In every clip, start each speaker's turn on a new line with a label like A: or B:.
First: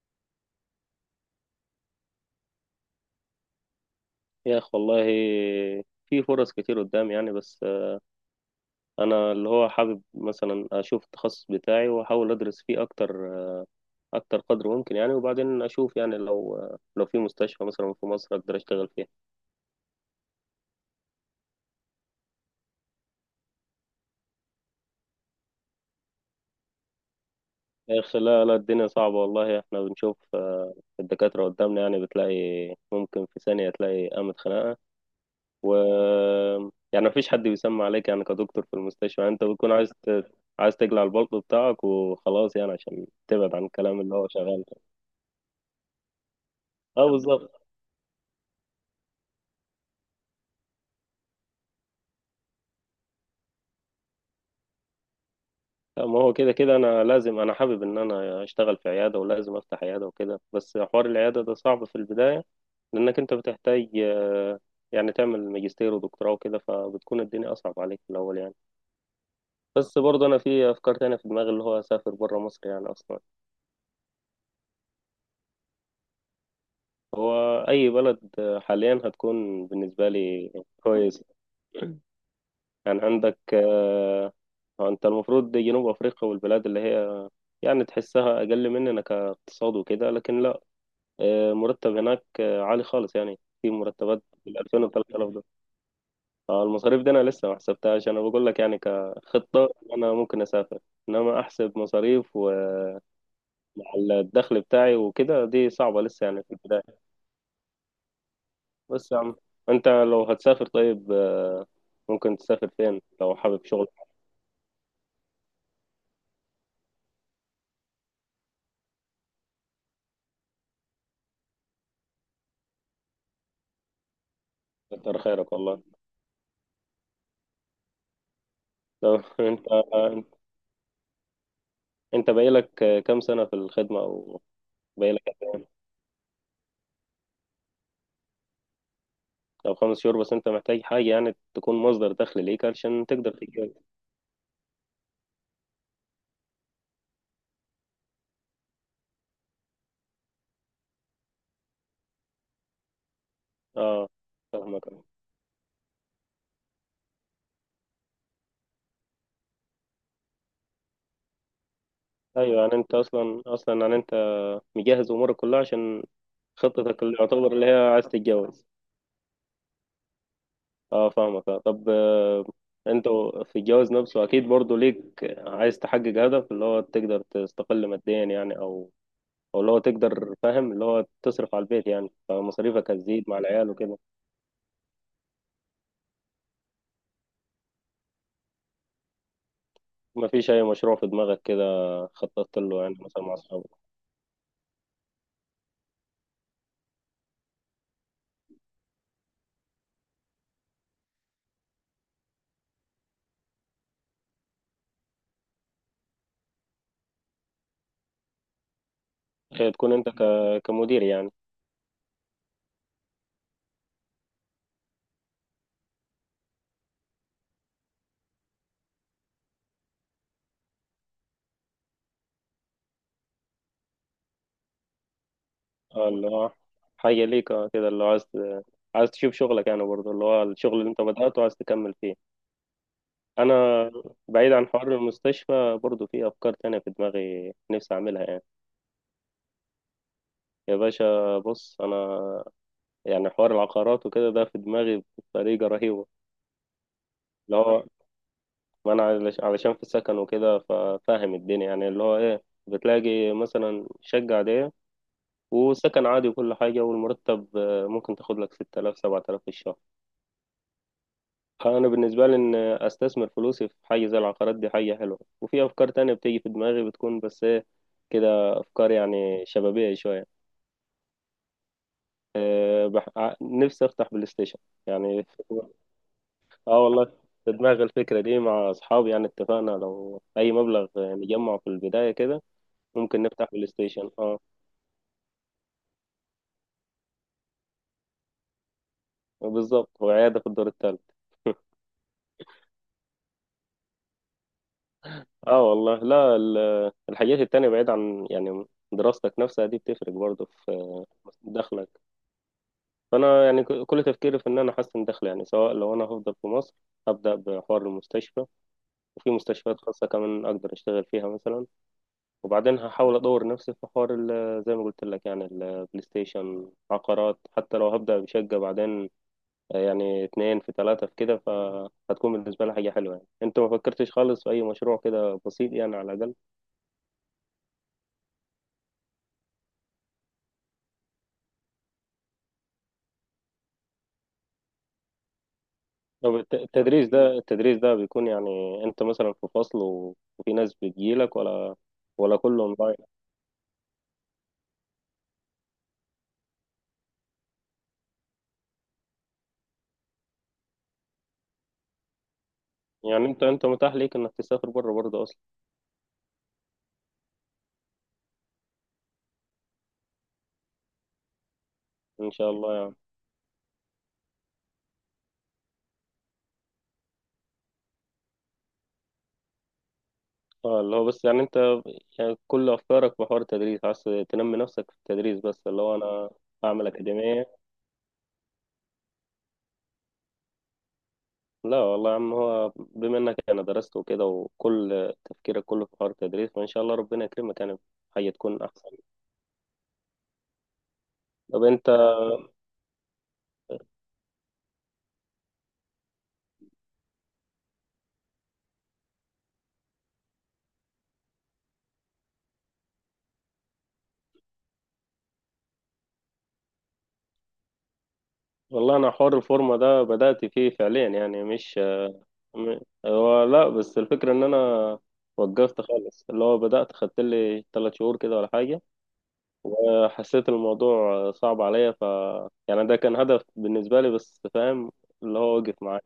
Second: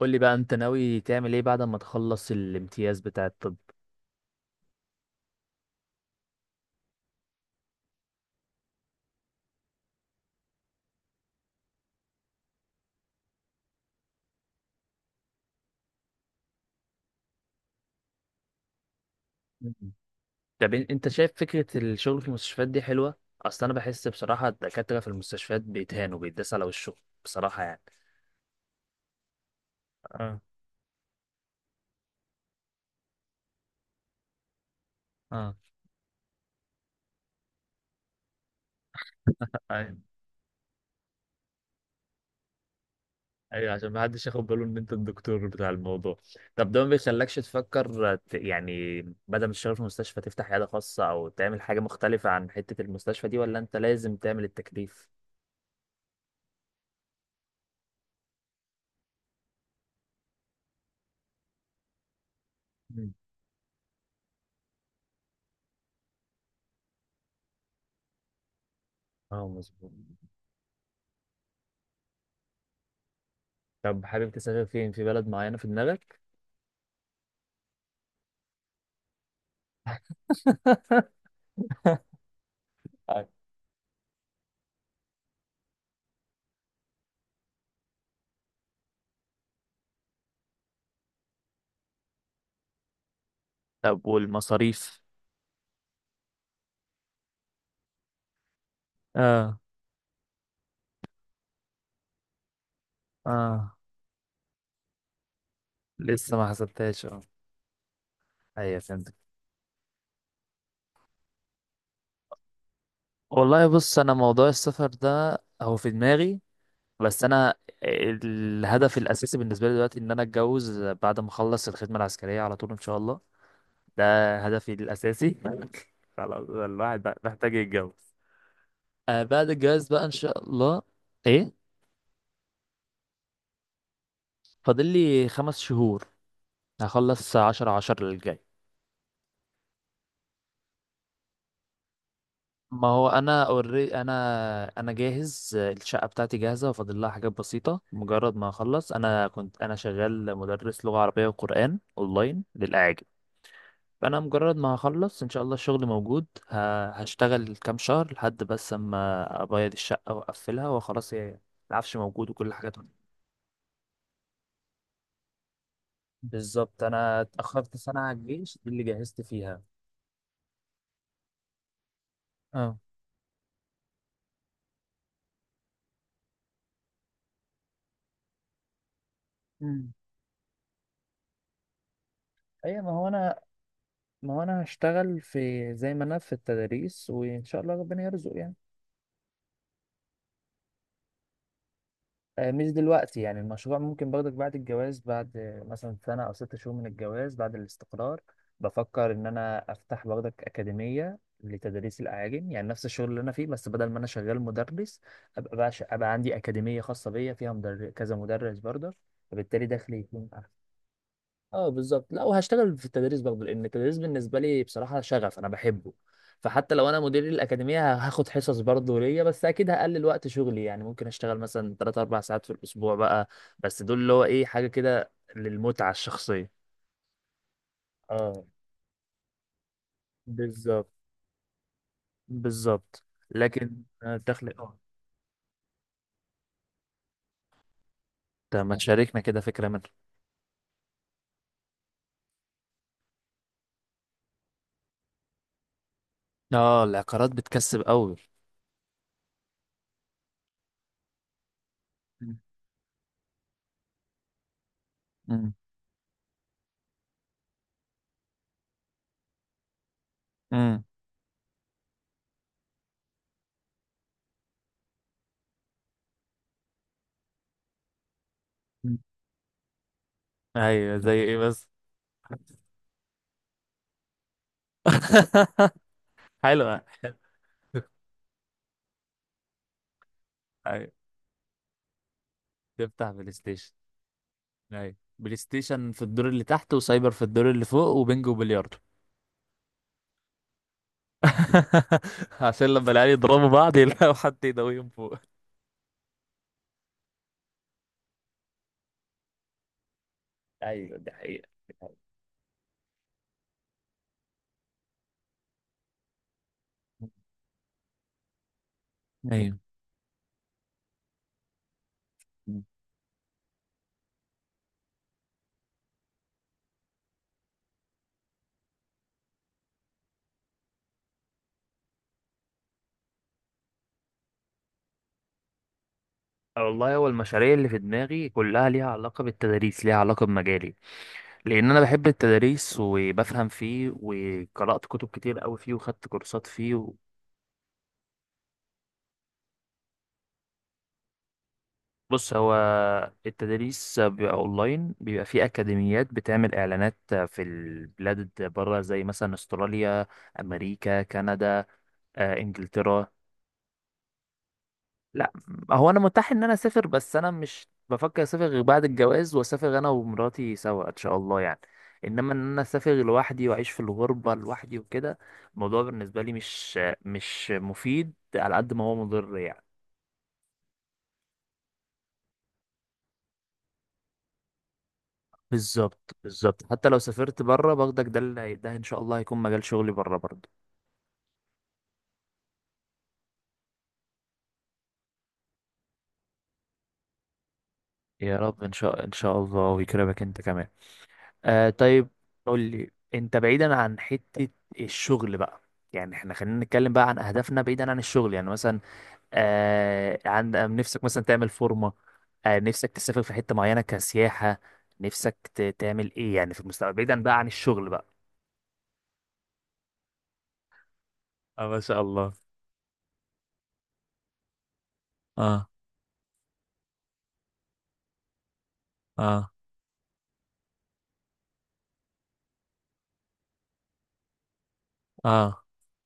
A: قول لي بقى انت ناوي تعمل ايه بعد ما تخلص الامتياز بتاع الطب؟
B: يا أخ والله، في فرص كتير قدام يعني. بس أنا اللي هو حابب مثلا أشوف التخصص بتاعي وأحاول أدرس فيه أكتر، أكتر قدر ممكن يعني. وبعدين أشوف يعني لو في مستشفى مثلا في مصر أقدر أشتغل فيها.
A: مم. طب انت شايف فكرة الشغل في المستشفيات دي حلوة؟ اصل انا بحس بصراحة الدكاترة في المستشفيات بيتهانوا بيتداس على وشهم، بصراحة يعني.
B: يا أخ، لا لا الدنيا صعبة والله. إحنا بنشوف
A: اه.
B: الدكاترة قدامنا يعني، بتلاقي ممكن في ثانية تلاقي قامت خناقة.
A: اه.
B: و يعني مفيش حد بيسمع عليك يعني كدكتور في المستشفى، يعني أنت بتكون
A: ايوه،
B: عايز تقلع البلطو بتاعك وخلاص يعني عشان تبعد عن
A: ايوه عشان
B: الكلام
A: ما
B: اللي
A: حدش
B: هو
A: ياخد باله
B: شغال.
A: ان انت الدكتور بتاع الموضوع. طب ده ما
B: اه
A: بيخلكش
B: بالظبط.
A: تفكر يعني بدل ما تشتغل في مستشفى تفتح عياده خاصه او تعمل حاجه مختلفه عن حته المستشفى دي، ولا انت لازم تعمل التكليف؟
B: لا، ما هو كده كده انا لازم، انا حابب ان انا اشتغل في عياده ولازم افتح عياده وكده. بس حوار العياده ده صعب في البدايه،
A: مم.
B: لانك انت بتحتاج يعني تعمل ماجستير ودكتوراه وكده، فبتكون الدنيا اصعب عليك في الاول يعني.
A: اه، مظبوط.
B: بس برضه انا في افكار تانية في دماغي، اللي هو اسافر بره مصر يعني اصلا.
A: طب حابب تسافر فين؟ في بلد معينه في دماغك؟
B: هو اي بلد حاليا هتكون بالنسبه لي كويس. يعني
A: أيوة.
B: عندك انت المفروض جنوب افريقيا والبلاد اللي هي يعني تحسها اقل مننا كاقتصاد وكده، لكن لا، مرتب هناك عالي خالص، يعني في
A: طب
B: مرتبات بال 2000 و
A: والمصاريف؟
B: 3000 دولار. المصاريف دي انا لسه ما حسبتهاش. انا بقول لك يعني
A: اه.
B: كخطة انا ممكن اسافر، انما احسب مصاريف ومع
A: اه.
B: الدخل بتاعي وكده دي صعبة لسه
A: لسه
B: يعني
A: ما
B: في البداية.
A: حسبتهاش، اه. ايوه،
B: بس
A: فهمتك.
B: يا عم، انت لو هتسافر طيب، ممكن تسافر فين لو حابب
A: والله
B: شغل؟
A: بص، انا موضوع السفر ده هو في دماغي، بس انا الهدف الاساسي بالنسبه لي دلوقتي ان انا اتجوز بعد ما اخلص الخدمه العسكريه على طول ان شاء الله. ده هدفي
B: كتر
A: الاساسي.
B: خيرك والله.
A: خلاص، الواحد بقى محتاج يتجوز.
B: لو
A: آه، بعد الجواز بقى ان
B: انت،
A: شاء الله. ايه؟
B: انت بقالك كام سنة في الخدمة؟ او
A: فاضل لي
B: بقالك،
A: خمس شهور. هخلص عشرة عشرة اللي جاي.
B: او 5 شهور؟ بس انت محتاج حاجة يعني تكون مصدر دخل ليك
A: ما
B: علشان
A: هو
B: تقدر.
A: انا اوري، انا انا جاهز، الشقه بتاعتي جاهزه، وفاضل لها حاجات بسيطه مجرد ما اخلص. انا كنت انا شغال مدرس لغه عربيه وقران اونلاين للاعاجم،
B: اه
A: فانا مجرد ما
B: فاهمك.
A: هخلص ان شاء الله الشغل موجود، هشتغل كام شهر لحد بس اما ابيض الشقه واقفلها وخلاص. هي العفش موجود وكل
B: ايوه،
A: حاجه
B: يعني
A: تمام.
B: انت اصلا يعني انت مجهز امورك كلها عشان
A: بالظبط،
B: خطتك، اللي
A: انا
B: يعتبر اللي
A: اتاخرت
B: هي
A: سنه
B: عايز
A: على الجيش
B: تتجوز.
A: دي اللي جهزت فيها.
B: اه فاهمك آه. طب
A: اه.
B: انت في الجواز نفسه اكيد برضو ليك، عايز تحقق هدف اللي هو تقدر تستقل ماديا يعني، او اللي هو
A: امم.
B: تقدر، فاهم اللي هو تصرف على البيت، يعني
A: ايوه، ما
B: فمصاريفك
A: هو
B: هتزيد مع
A: انا
B: العيال وكده.
A: ما هو انا هشتغل في زي ما انا في التدريس، وان شاء الله ربنا يرزق يعني.
B: ما فيش اي مشروع في دماغك كده خططت
A: مش
B: له يعني
A: دلوقتي
B: مثلا مع
A: يعني،
B: اصحابك؟
A: المشروع ممكن باخدك بعد الجواز، بعد مثلا سنة أو ست شهور من الجواز بعد الاستقرار. بفكر إن أنا أفتح باخدك أكاديمية لتدريس الأعاجم، يعني نفس الشغل اللي أنا فيه، بس بدل ما أنا شغال مدرس أبقى بقى، أبقى عندي أكاديمية خاصة بيا فيها كذا مدرس برضه، فبالتالي
B: هي تكون
A: دخلي
B: انت
A: يكون أحسن.
B: كمدير يعني.
A: اه، بالظبط. لا، وهشتغل في التدريس برضه لان التدريس بالنسبه لي بصراحه شغف، انا بحبه. فحتى لو انا مدير الاكاديميه هاخد حصص برضه ليا، بس اكيد هقلل وقت شغلي، يعني ممكن اشتغل مثلا 3 4 ساعات في الاسبوع بقى. بس دول اللي هو ايه، حاجه كده للمتعه
B: اه اللي هو
A: الشخصيه.
B: حاجة ليك اه كده، اللي هو عايز،
A: اه،
B: عايز تشوف شغلك يعني برضه، اللي هو الشغل
A: بالظبط،
B: اللي انت بدأته عايز تكمل فيه.
A: بالظبط.
B: انا
A: لكن الدخل،
B: بعيد عن
A: اه.
B: حوار المستشفى برضه، في افكار تانية في دماغي نفسي اعملها يعني.
A: طب ما تشاركنا كده فكره منها.
B: يا باشا بص انا، يعني حوار العقارات وكده ده في دماغي بطريقة رهيبة.
A: اه، العقارات
B: اللي
A: بتكسب
B: هو
A: قوي.
B: ما انا علش- علشان في السكن وكده ففاهم الدنيا يعني، اللي هو ايه، بتلاقي مثلا شقة عادية
A: امم.
B: وسكن عادي وكل حاجة، والمرتب ممكن تاخد لك 6000 7000 في الشهر.
A: امم.
B: انا بالنسبه لي ان استثمر فلوسي في حاجه زي العقارات دي حاجه حلوه. وفي افكار تانية بتيجي في دماغي، بتكون بس ايه، كده افكار يعني شبابيه شويه.
A: ايوه، زي ايه بس؟
B: أه نفسي افتح بلاي ستيشن يعني.
A: حلوه.
B: اه والله، في دماغي الفكره دي مع اصحابي يعني، اتفقنا لو اي مبلغ نجمعه في البدايه كده
A: تفتح
B: ممكن
A: بلاي
B: نفتح بلاي
A: ستيشن؟
B: ستيشن اه.
A: ايوه، بلاي ستيشن في الدور اللي تحت، وسايبر في الدور اللي فوق، وبنجو وبلياردو.
B: بالظبط، وعياده في الدور الثالث.
A: عشان لما العيال يضربوا بعض يلاقوا حد يداويهم فوق.
B: اه والله، لا الحاجات التانية بعيد عن يعني دراستك نفسها دي بتفرق برضه
A: ايوه
B: في
A: دي حقيقة، دي
B: دخلك.
A: حقيقة.
B: فانا يعني كل تفكيري في ان انا احسن دخل، يعني سواء لو انا هفضل في مصر هبدا بحوار المستشفى، وفي
A: ايوه،
B: مستشفيات خاصه كمان اقدر اشتغل فيها مثلا. وبعدين هحاول ادور نفسي في حوار زي ما قلت لك يعني البلاي ستيشن، عقارات، حتى لو هبدا بشقه بعدين يعني اتنين في ثلاثه في كده، فهتكون بالنسبه لي حاجه حلوه يعني. انت ما فكرتش خالص في اي مشروع كده بسيط يعني على الاقل؟
A: والله هو المشاريع اللي في دماغي كلها ليها علاقة بالتدريس، ليها علاقة بمجالي، لأن أنا بحب التدريس وبفهم فيه وقرأت كتب كتير أوي فيه وخدت
B: طب
A: كورسات فيه.
B: التدريس ده، التدريس ده بيكون يعني انت مثلا في فصل وفي ناس بتجيلك، ولا
A: بص،
B: ولا
A: هو
B: كله اونلاين؟
A: التدريس بيبقى اونلاين، بيبقى في اكاديميات بتعمل اعلانات في البلاد بره، زي مثلا استراليا، امريكا، كندا، انجلترا.
B: يعني انت متاح ليك انك تسافر بره برضه
A: لا،
B: اصلا؟
A: هو انا متاح ان انا اسافر، بس انا مش بفكر اسافر غير بعد الجواز، واسافر انا ومراتي سوا ان شاء الله يعني.
B: ان
A: انما
B: شاء
A: ان انا
B: الله
A: اسافر
B: يعني.
A: لوحدي واعيش في الغربه لوحدي وكده، الموضوع بالنسبه لي مش مفيد على قد ما هو مضر يعني.
B: اه اللي هو بس يعني انت، يعني كل افكارك في حوار التدريس، عايز تنمي نفسك في التدريس، بس اللي هو
A: بالظبط،
B: انا
A: بالظبط،
B: اعمل
A: حتى لو سافرت
B: اكاديميه.
A: بره باخدك ده اللي ده ان شاء الله هيكون مجال شغلي بره برضه.
B: لا والله يا عم، هو بما انك انا درست وكده وكل تفكيرك كله في حوار التدريس، فان شاء الله ربنا يكرمك يعني، حاجه
A: يا
B: تكون
A: رب، ان
B: احسن.
A: شاء ان شاء الله، ويكرمك انت كمان.
B: طب
A: آه،
B: انت.
A: طيب. قول لي انت، بعيدا عن حتة الشغل بقى، يعني احنا خلينا نتكلم بقى عن اهدافنا بعيدا عن الشغل. يعني مثلا، آه عند آه، نفسك مثلا تعمل فورمة؟ نفسك تسافر في حتة معينة كسياحة؟ نفسك تعمل ايه يعني في المستقبل، بعيدا بقى عن الشغل بقى؟
B: والله انا حوار الفورمه ده بدات فيه فعليا يعني
A: اه،
B: مش
A: ما شاء الله.
B: م- هو لا، بس الفكره ان انا
A: اه.
B: وقفت خالص، اللي هو بدات خدت لي 3 شهور كده ولا حاجه،
A: اه.
B: وحسيت الموضوع صعب عليا. ف يعني ده كان هدف بالنسبة لي، بس فاهم اللي هو
A: اه.
B: وقف معايا.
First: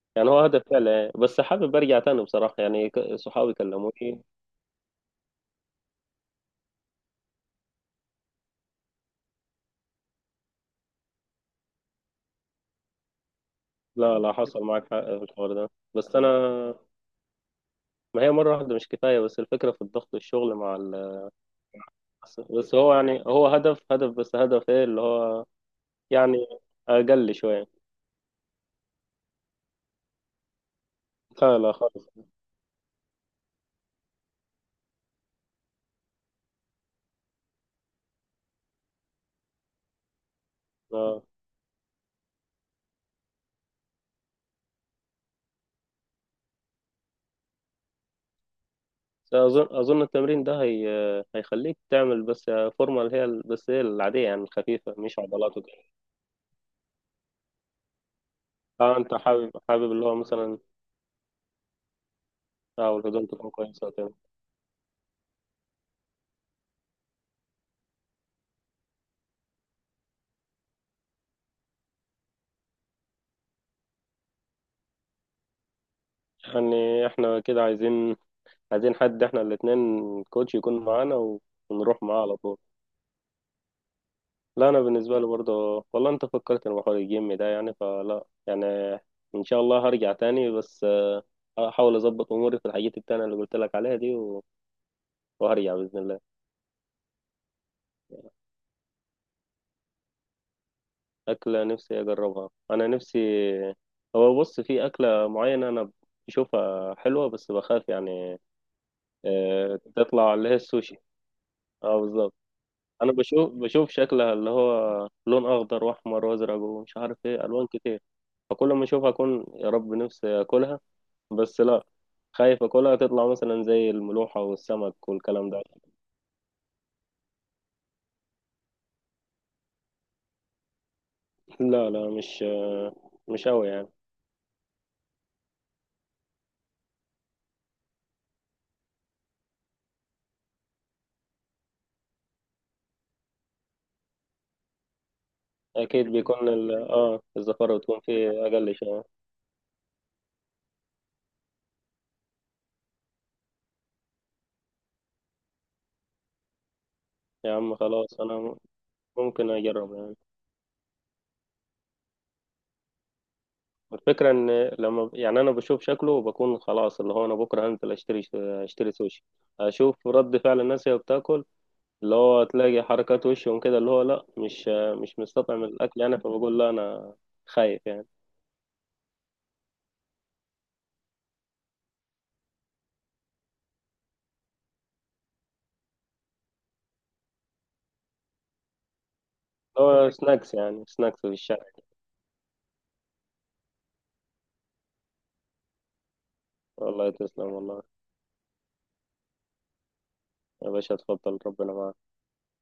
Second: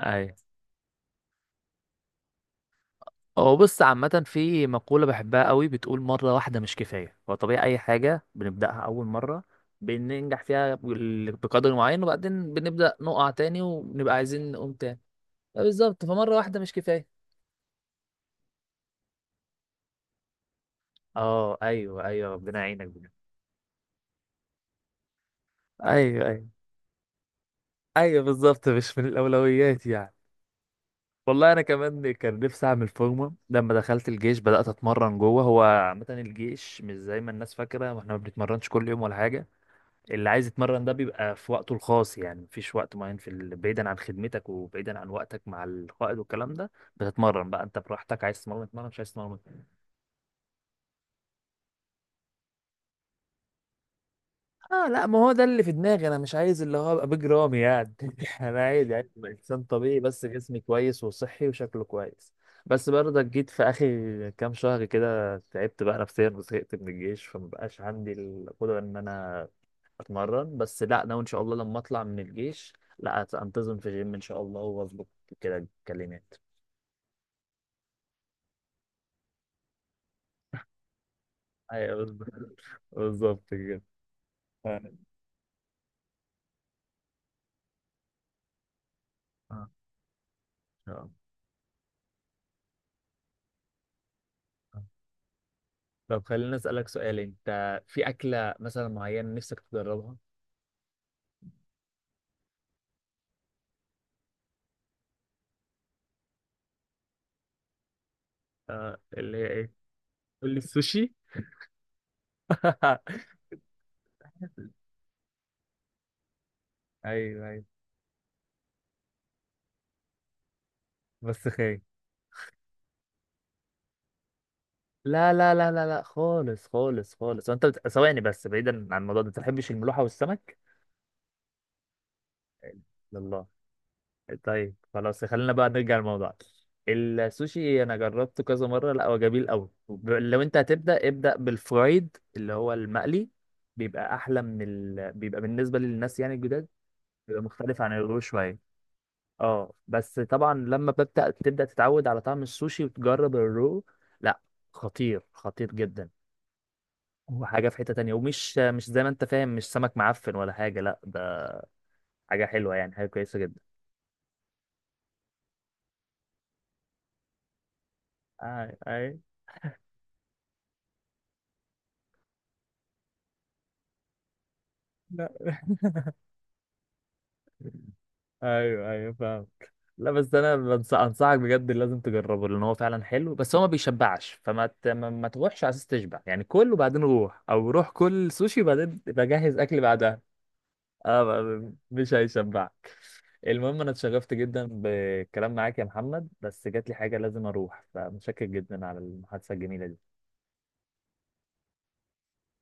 A: اي.
B: يعني هو هدف فعلا، بس حابب ارجع تاني بصراحة. يعني صحابي
A: هو بص،
B: كلموني.
A: عامة في مقولة بحبها قوي بتقول مرة واحدة مش كفاية. هو طبيعي أي حاجة بنبدأها أول مرة بننجح فيها بقدر معين، وبعدين بنبدأ نقع تاني وبنبقى
B: لا لا،
A: عايزين
B: حصل
A: نقوم
B: معاك
A: تاني.
B: حق في الحوار ده،
A: بالظبط،
B: بس انا،
A: فمرة واحدة مش كفاية.
B: ما هي مرة واحدة مش كفاية. بس الفكرة في الضغط، الشغل مع ال...
A: اه، ايوه، ايوه، ربنا
B: بس
A: يعينك
B: هو
A: بجد.
B: يعني هو هدف، هدف، بس هدف ايه اللي هو
A: ايوه،
B: يعني
A: ايوه،
B: اقل شوية.
A: ايوه، بالظبط، مش من الاولويات يعني. والله
B: لا
A: انا
B: لا خالص
A: كمان كان نفسي اعمل فورمه لما دخلت الجيش، بدات اتمرن جوه. هو عامه الجيش مش زي ما الناس فاكره، واحنا ما بنتمرنش كل يوم ولا حاجه. اللي عايز يتمرن ده
B: آه.
A: بيبقى في وقته الخاص، يعني مفيش وقت معين بعيدا عن خدمتك وبعيدا عن وقتك مع القائد والكلام ده. بتتمرن بقى انت براحتك، عايز تتمرن تتمرن، مش عايز تتمرن.
B: أظن التمرين ده هي... هيخليك تعمل بس فورمة، اللي هي بس هي العادية، يعني
A: اه،
B: الخفيفة،
A: لا، ما
B: مش
A: هو ده
B: عضلات
A: اللي في
B: وكده.
A: دماغي، انا مش عايز اللي هو ابقى بيج رامي يعني. انا عايز
B: اه،
A: يعني
B: انت
A: أبقى
B: حابب
A: انسان
B: حابب
A: طبيعي
B: اللي هو
A: بس
B: مثلا
A: جسمي كويس وصحي وشكله كويس. بس
B: اه،
A: برضك
B: والهدوم
A: جيت
B: تكون
A: في
B: كويسة وكده.
A: اخر كام شهر كده، تعبت بقى نفسيا وزهقت من الجيش، فمبقاش عندي القدرة ان انا اتمرن. بس لا، انا ان شاء الله لما اطلع من الجيش لا انتظم في جيم ان شاء الله، واظبط كده الكلمات.
B: يعني احنا كده عايزين، عايزين حد، احنا الاتنين كوتش يكون معانا
A: ايوه،
B: ونروح معاه على طول.
A: بالظبط. بالظبط كده.
B: لا انا
A: اه.
B: بالنسبة لي برضه والله انت فكرت في حوار الجيم ده، يعني فلا يعني، ان
A: آه،
B: شاء
A: إن
B: الله هرجع تاني بس
A: شاء الله.
B: هحاول اظبط اموري في الحاجات التانية اللي قلت لك عليها دي وهرجع بإذن الله.
A: طب خليني اسالك سؤال، انت في اكله مثلا معينه نفسك تجربها؟
B: أكلة نفسي أجربها، أنا نفسي. هو بص، في أكلة معينة أنا بشوفها حلوة بس بخاف يعني
A: آه، اللي هي ايه؟
B: تطلع، اللي
A: قول
B: هي
A: لي.
B: السوشي.
A: السوشي؟
B: اه بالظبط. أنا بشوف شكلها اللي هو لون أخضر وأحمر وأزرق ومش عارف إيه
A: ايوه، ايوه.
B: ألوان كتير، فكل ما أشوفها أكون يا رب نفسي أكلها.
A: بس
B: بس
A: خير.
B: لا، خايف أكلها تطلع مثلا زي الملوحة والسمك
A: لا،
B: والكلام
A: لا،
B: ده.
A: لا، لا، لا، خالص، خالص، خالص. وانت ثواني بس، بعيدا عن الموضوع ده، انت ما بتحبش الملوحه والسمك؟
B: لا لا، مش
A: لا؟
B: مش أوي يعني.
A: طيب، خلاص، خلينا بقى نرجع للموضوع. السوشي انا جربته كذا مره، لا، هو جميل قوي. لو انت هتبدا، ابدا بالفرايد اللي هو المقلي، بيبقى احلى بيبقى بالنسبه
B: أكيد
A: للناس يعني
B: بيكون
A: الجداد،
B: ال آه
A: بيبقى
B: الزفارة
A: مختلف عن
B: بتكون
A: الرو
B: فيه
A: شويه.
B: أقل شوية.
A: اه، بس طبعا لما ببدا تبدا تتعود على طعم السوشي وتجرب الرو، لا، خطير، خطير جدا. هو
B: يا
A: حاجه
B: عم
A: في حته تانية،
B: خلاص، أنا
A: ومش مش زي ما انت فاهم،
B: ممكن
A: مش
B: اجرب
A: سمك
B: يعني.
A: معفن ولا حاجه، لا، ده حاجه حلوه يعني، حاجه كويسه جدا.
B: الفكره ان لما، يعني انا بشوف شكله وبكون خلاص اللي هو انا بكره هنزل اشتري،
A: اي،
B: اشتري
A: اي.
B: سوشي، اشوف رد فعل الناس وهي بتاكل، اللي هو تلاقي حركات وشهم كده اللي هو لا، مش
A: لا.
B: مستطعم الاكل يعني فبقول لا، انا خايف يعني.
A: ايوه، ايوه، فاهم. لا، بس انا انصحك بجد، لازم تجربه، لان هو فعلا حلو، بس هو ما بيشبعش، ما تروحش على اساس تشبع يعني. كل وبعدين روح، او روح كل سوشي وبعدين تبقى جهز اكل
B: هو
A: بعدها.
B: سناكس يعني، سناكس
A: اه،
B: في الشارع.
A: مش هيشبعك. المهم انا اتشرفت جدا بالكلام معاك يا محمد، بس جات لي
B: والله
A: حاجه لازم
B: تسلم والله،
A: اروح، فمتشكر جدا على المحادثه الجميله دي.
B: يا باشا اتفضل، ربنا معاك.